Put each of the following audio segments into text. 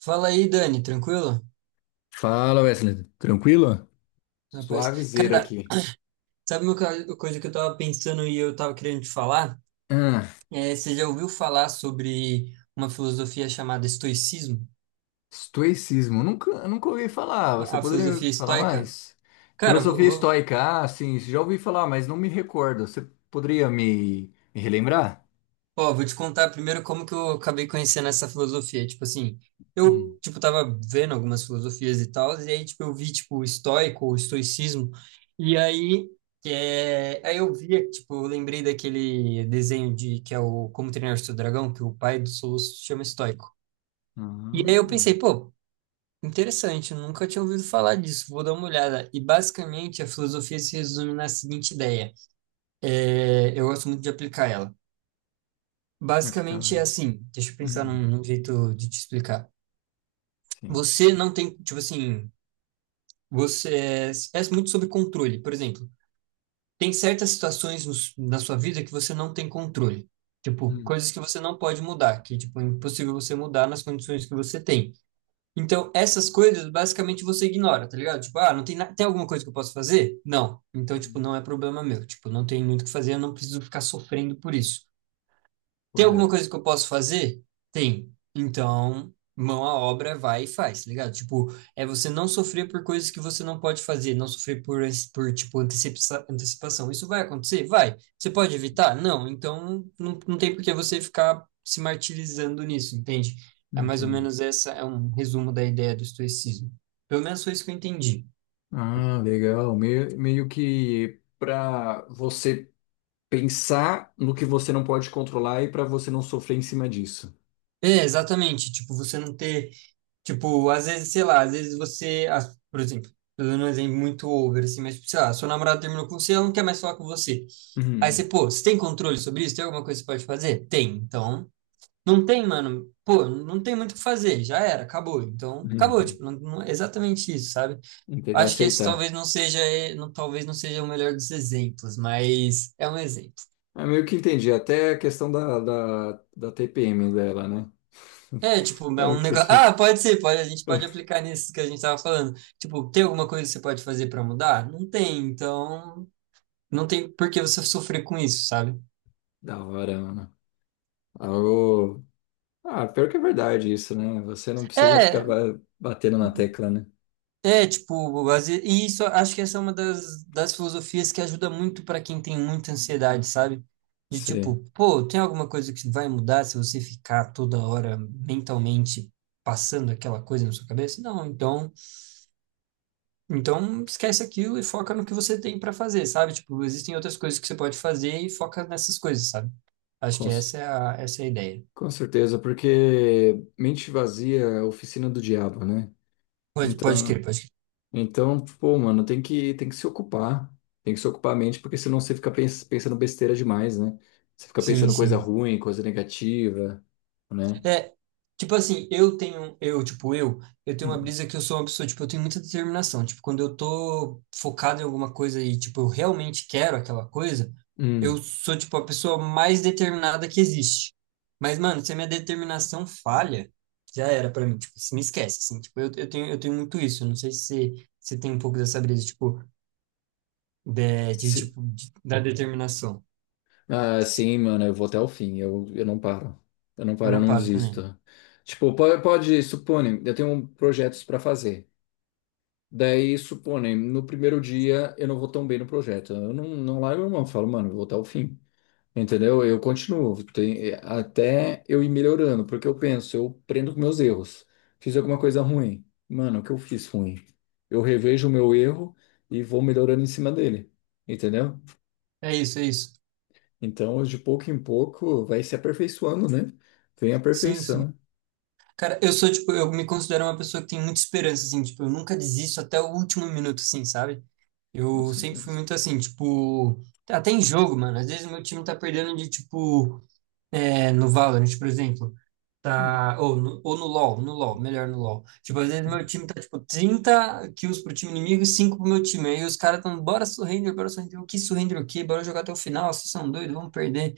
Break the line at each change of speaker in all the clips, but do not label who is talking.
Fala aí, Dani, tranquilo?
Fala, Wesley. Tranquilo?
Rapaz.
Suavizeira
Cara,
aqui.
sabe uma coisa que eu tava pensando e eu tava querendo te falar?
Ah,
É, você já ouviu falar sobre uma filosofia chamada estoicismo?
estoicismo. Nunca ouvi falar. Você
A
poderia
filosofia
falar
estoica?
mais?
Cara, vou.
Filosofia
vou-
estoica. Ah, sim, já ouvi falar, mas não me recordo. Você poderia me relembrar?
Ó, vou te contar primeiro como que eu acabei conhecendo essa filosofia. Tipo assim, eu, tipo, tava vendo algumas filosofias e tal, e aí, tipo, eu vi, tipo, o estoicismo, e aí, é, aí eu via, tipo, eu lembrei daquele desenho de, que é o Como Treinar Seu Dragão, que o pai do Soluço se chama estoico. E aí eu
Hum.
pensei, pô, interessante, eu nunca tinha ouvido falar disso, vou dar uma olhada. E basicamente a filosofia se resume na seguinte ideia, é, eu gosto muito de aplicar ela.
Ah, que da
Basicamente é
hora.
assim, deixa eu pensar
Hum,
num jeito de te explicar.
sim.
Você não tem, tipo assim, você é muito sobre controle. Por exemplo, tem certas situações na sua vida que você não tem controle. Tipo,
Hum,
coisas que você não pode mudar, que, tipo, é impossível você mudar nas condições que você tem. Então, essas coisas, basicamente, você ignora, tá ligado? Tipo, ah, não tem, tem alguma coisa que eu posso fazer? Não. Então, tipo, não
hum,
é problema meu. Tipo, não tem muito o que fazer, eu não preciso ficar sofrendo por isso. Tem alguma
correto.
coisa que eu posso fazer? Tem. Então, mão à obra, vai e faz, tá ligado? Tipo, é você não sofrer por coisas que você não pode fazer, não sofrer por, por tipo, antecipação. Isso vai acontecer? Vai. Você pode evitar? Não. Então, não, não tem por que você ficar se martirizando nisso, entende? É mais ou
Entendo.
menos essa, é um resumo da ideia do estoicismo. Pelo menos foi isso que eu entendi.
Ah, legal. Meio que para você pensar no que você não pode controlar e para você não sofrer em cima disso.
É, exatamente. Tipo, você não ter. Tipo, às vezes, sei lá, às vezes você. As- Por exemplo, tô dando um exemplo muito over, assim, mas, tipo, sei lá, sua namorada terminou com você, ela não quer mais falar com você. Aí você,
Uhum,
pô, você tem controle sobre isso? Tem alguma coisa que você pode fazer? Tem. Então, não tem, mano. Pô, não tem muito o que fazer. Já era, acabou. Então, acabou.
uhum.
Tipo, não, é exatamente isso, sabe?
Entendi,
Acho que esse
aceitar.
talvez não seja, não, talvez não seja o melhor dos exemplos, mas é um exemplo.
É meio que entendi, até a questão da TPM dela, né?
É, tipo, é um
Ok,
negócio. Ah,
gente.
pode ser, pode, a gente pode aplicar nisso que a gente tava falando. Tipo, tem alguma coisa que você pode fazer pra mudar? Não tem, então não tem por que você sofrer com isso, sabe?
Da hora, mano. Algo... Ah, pior que é verdade isso, né? Você não precisa ficar
É,
batendo na tecla, né?
é, tipo, e isso acho que essa é uma das filosofias que ajuda muito pra quem tem muita ansiedade, sabe? De
Sim,
tipo, pô, tem alguma coisa que vai mudar se você ficar toda hora mentalmente passando aquela coisa na sua cabeça? Não, então. Então, esquece aquilo e foca no que você tem para fazer, sabe? Tipo, existem outras coisas que você pode fazer e foca nessas coisas, sabe? Acho
com,
que
c-
essa é a ideia.
com certeza, porque mente vazia é a oficina do diabo, né?
Pode, pode crer,
Então,
pode crer.
então, pô, mano, tem que se ocupar. Tem que se ocupar a mente, porque senão você fica pensando besteira demais, né? Você fica
Sim,
pensando coisa
sim.
ruim, coisa negativa, né?
É, tipo assim, eu tenho uma
Hum.
brisa que eu sou uma pessoa, tipo, eu tenho muita determinação. Tipo, quando eu tô focado em alguma coisa e, tipo, eu realmente quero aquela coisa, eu
Hum.
sou, tipo, a pessoa mais determinada que existe. Mas, mano, se a minha determinação falha, já era pra mim, tipo, se me esquece, assim, tipo, eu tenho muito isso. Eu não sei se você tem um pouco dessa brisa, tipo, de, de
Se-
tipo, de- da determinação.
Ah, sim, mano, eu vou até o fim. Eu não paro. Eu não
Eu
paro, eu
não
não
paro também.
desisto. Tipo, supõe, eu tenho projetos pra fazer. Daí, supõe, no primeiro dia eu não vou tão bem no projeto. Eu não largo a mão, falo, mano, eu vou até o fim. Entendeu? Eu continuo, até eu ir melhorando, porque eu penso, eu prendo com meus erros. Fiz alguma coisa ruim. Mano, o que eu fiz ruim? Eu revejo o meu erro e vou melhorando em cima dele. Entendeu?
É isso, é isso.
Então, de pouco em pouco, vai se aperfeiçoando, né? Vem a
Sim, sim.
perfeição.
Cara, eu sou, tipo, eu me considero uma pessoa que tem muita esperança, assim, tipo, eu nunca desisto até o último minuto, assim, sabe?
Com
Eu sempre fui
certeza.
muito assim, tipo, até em jogo, mano, às vezes meu time tá perdendo de, tipo, é, no Valorant, por exemplo,
É,
tá, ou no LoL, no LoL, melhor no LoL. Tipo, às vezes meu time tá, tipo, 30 kills pro time inimigo e 5 pro meu time, aí os caras tão, bora surrender, o que surrender o quê? Bora jogar até o final, vocês são doidos, vamos perder.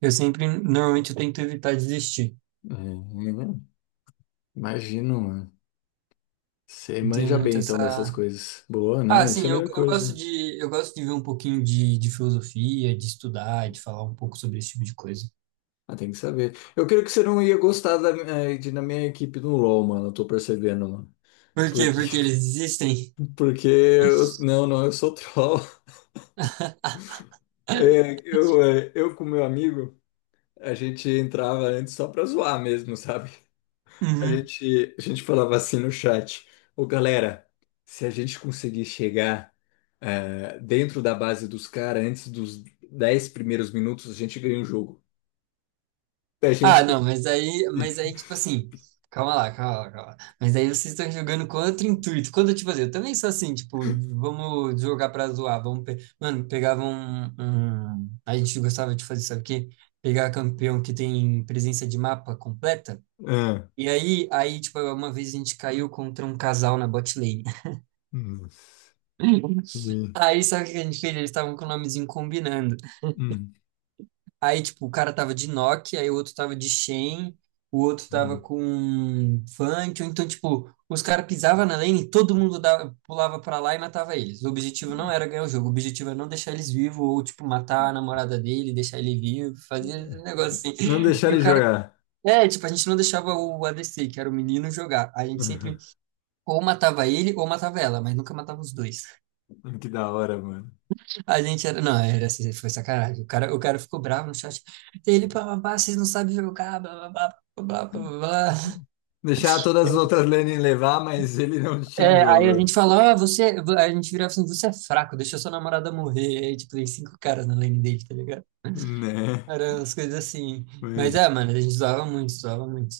Eu sempre, normalmente, eu tento evitar desistir.
é, imagino, mano. Você
Eu tenho
manja
muito
bem então dessas
essa.
coisas. Boa,
Ah,
não, isso
sim,
é a
eu,
melhor
eu gosto
coisa.
de eu gosto de ver um pouquinho de filosofia, de estudar, de falar um pouco sobre esse tipo de coisa.
Ah, tem que saber. Eu creio que você não ia gostar da, de, na minha equipe no LoL, mano. Eu tô percebendo, mano.
Por quê?
Porque,
Porque eles existem.
porque eu, não, não, eu sou troll. Eu com meu amigo, a gente entrava antes só pra zoar mesmo, sabe?
Uhum.
A gente falava assim no chat: Ô galera, se a gente conseguir chegar dentro da base dos caras antes dos 10 primeiros minutos, a gente ganha o jogo. A
Ah,
gente.
não, mas aí, tipo assim, calma lá, calma lá, calma lá. Mas aí vocês estão jogando com outro intuito. Quando, tipo assim, eu também sou assim, tipo, vamos jogar pra zoar, vamos, mano, pegava a gente gostava de fazer, sabe o quê? Pegar campeão que tem presença de mapa completa.
Ah,
E aí, tipo, uma vez a gente caiu contra um casal na bot lane.
nossa. E-
Aí, sabe o que a gente fez? Eles estavam com o nomezinho combinando.
hum,
Aí, tipo, o cara tava de Nokia, aí o outro tava de Shen, o outro tava
hum.
com Fantio. Então, tipo, os caras pisavam na lane, e todo mundo dava, pulava pra lá e matava eles. O objetivo não era ganhar o jogo, o objetivo era não deixar eles vivos, ou, tipo, matar a namorada dele, deixar ele vivo, fazer um negócio assim.
Não deixar
E o
ele
cara.
jogar.
É, tipo, a gente não deixava o ADC, que era o menino, jogar. A gente sempre Ou matava ele ou matava ela, mas nunca matava os dois.
Que da hora, mano.
A gente era. Não, era assim, foi sacanagem. O cara ficou bravo no chat. Ele, pá, pá, pá, vocês não sabem jogar, blá, blá, blá. Blá, blá, blá. Blá.
Deixar todas as outras lanes levar, mas ele não tinha
É, aí a
jogo.
gente falou, ah, você. a gente virava assim, você é fraco, deixa sua namorada morrer. Aí, tipo, tem cinco caras na lane dele, tá ligado?
Né?
Eram umas coisas assim.
Mas,
Mas é, mano, a gente zoava muito, zoava muito.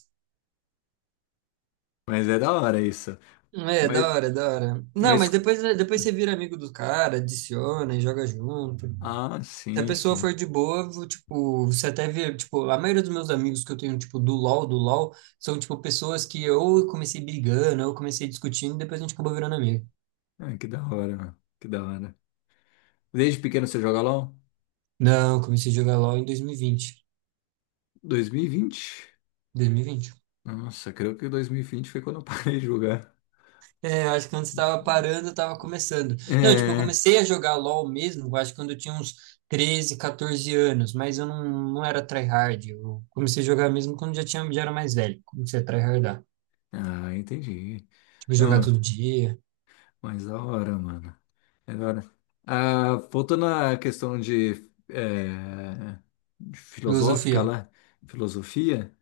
mas é da hora isso.
É,
Mas,
da hora, da hora. Não, mas
mas.
depois você vira amigo do cara, adiciona e joga junto.
Ah,
Se a
sim,
pessoa
sim.
for de boa, vou, tipo, você até vê, tipo, a maioria dos meus amigos que eu tenho, tipo, do LoL, são, tipo, pessoas que ou eu comecei brigando, ou eu comecei discutindo, e depois a gente acabou virando amigo.
Ah, que da hora, mano. Que da hora. Desde pequeno você joga LOL?
Não, eu comecei a jogar LoL em
2020?
2020.
Nossa, creio que 2020 foi quando eu parei de jogar.
É, eu acho que quando você tava parando, eu tava começando. Não, tipo, eu
É.
comecei a jogar LoL mesmo, eu acho que quando eu tinha uns 13 14 anos, mas eu não, não era tryhard. Eu comecei a jogar mesmo quando já tinha, já era mais velho. Comecei a tryhardar.
Ah, entendi.
Tipo, jogar
Então,
todo dia.
mas da hora, mano. É da hora. Ah, voltando à questão de, é, de filosófica
Filosofia.
lá, filosofia,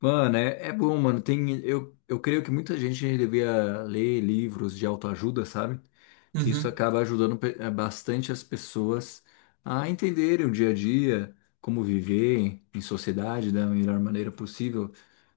mano, é bom, mano. Tem, eu creio que muita gente devia ler livros de autoajuda, sabe? Que isso
Uhum,
acaba ajudando bastante as pessoas a entenderem o dia a dia, como viver em sociedade da melhor maneira possível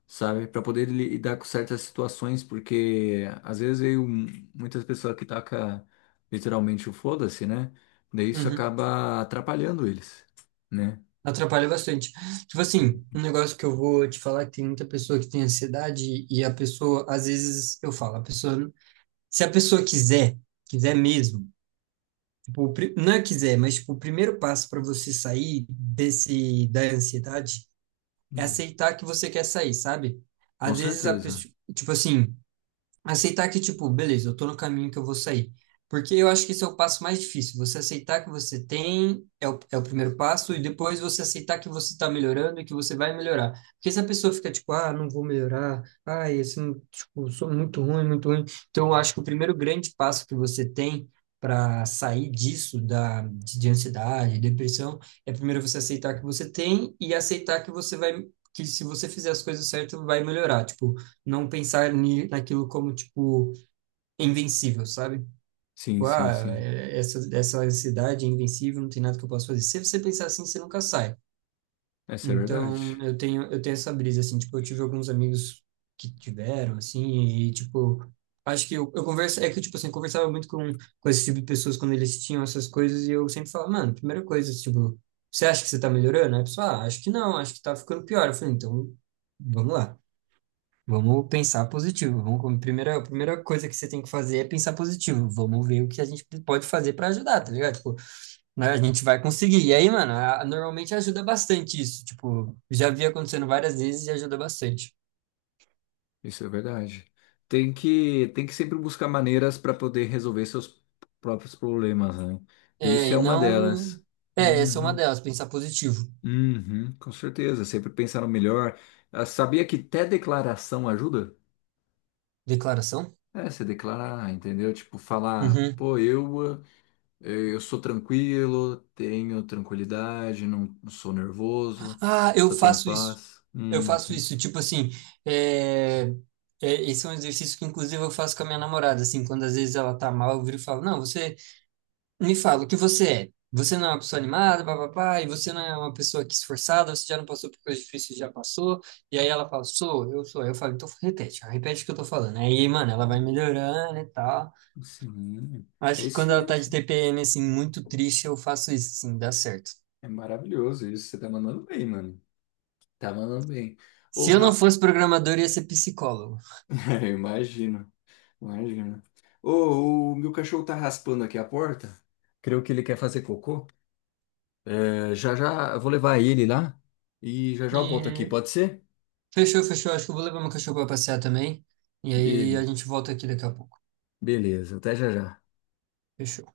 sabe? Para poder lidar com certas situações, porque muitas pessoas que tacam literalmente o foda-se, né? Daí isso
uhum.
acaba atrapalhando eles, né?
Atrapalha bastante. Tipo assim, um negócio que eu vou te falar que tem muita pessoa que tem ansiedade e a pessoa, às vezes, eu falo, a pessoa, se a pessoa quiser, quiser mesmo, tipo, não é quiser, mas tipo, o primeiro passo para você sair desse da ansiedade é
Hum.
aceitar que você quer sair, sabe?
Com
Às vezes a
certeza.
pessoa, tipo assim, aceitar que, tipo, beleza, eu tô no caminho que eu vou sair. Porque eu acho que esse é o passo mais difícil. Você aceitar que você tem é o primeiro passo, e depois você aceitar que você está melhorando e que você vai melhorar. Porque se a pessoa fica tipo, ah, não vou melhorar, ah, esse, tipo, sou muito ruim, muito ruim. Então, eu acho que o primeiro grande passo que você tem para sair disso, da, de ansiedade, depressão, é primeiro você aceitar que você tem e aceitar que você vai, que se você fizer as coisas certas, vai melhorar. Tipo, não pensar naquilo como, tipo, invencível, sabe? Tipo, ah,
Sim.
essa ansiedade é invencível, não tem nada que eu possa fazer. Se você pensar assim, você nunca sai.
Essa é verdade.
Então, eu tenho essa brisa, assim, tipo, eu tive alguns amigos que tiveram, assim, e, tipo, acho que eu converso, é que, tipo, assim, eu conversava muito com esse tipo de pessoas quando eles tinham essas coisas, e eu sempre falava, mano, primeira coisa, tipo, você acha que você tá melhorando? Aí a pessoa, ah, acho que não, acho que tá ficando pior. Eu falei, então, vamos lá. Vamos pensar positivo. Vamos, como primeira, a primeira coisa que você tem que fazer é pensar positivo. Vamos ver o que a gente pode fazer para ajudar, tá ligado? Tipo, né, a gente vai conseguir. E aí, mano, normalmente ajuda bastante isso. Tipo, já vi acontecendo várias vezes e ajuda bastante.
Isso é verdade. Tem que sempre buscar maneiras para poder resolver seus próprios problemas, né? E
É,
isso é
e
uma
não.
delas.
É, essa é uma
Uhum.
delas, pensar positivo.
Uhum, com certeza. Sempre pensar no melhor. Ah, sabia que até declaração ajuda?
Declaração?
É, se declarar, entendeu? Tipo, falar,
Uhum.
eu sou tranquilo, tenho tranquilidade, não sou nervoso,
Ah, eu
só tenho
faço isso.
paz.
Eu
Uhum.
faço isso. Tipo assim, é, é, esse é um exercício que, inclusive, eu faço com a minha namorada. Assim, quando às vezes ela tá mal, eu viro e falo: Não, você. Me fala, o que você é? Você não é uma pessoa animada, papapá, e você não é uma pessoa que é esforçada, você já não passou por coisas difíceis, já passou. E aí ela fala, sou. Eu falo, então repete, ó, repete o que eu tô falando. Aí, mano, ela vai
Uhum.
melhorando e tal.
Sim, é
Acho que
isso
quando ela tá de
mesmo.
TPM, assim, muito triste, eu faço isso, assim, dá certo.
É maravilhoso isso. Você tá mandando bem, mano. Tá mandando bem. Ô,
Se eu não
ra-
fosse programador, eu ia ser psicólogo.
Eu imagino, imagino. Ô, o meu cachorro tá raspando aqui a porta. Creio que ele quer fazer cocô. É, já já eu vou levar ele lá e já já eu volto aqui,
E
pode ser?
fechou, fechou. Acho que eu vou levar meu cachorro pra passear também. E aí
Beleza.
a gente volta aqui daqui a pouco.
Beleza, até já já.
Fechou.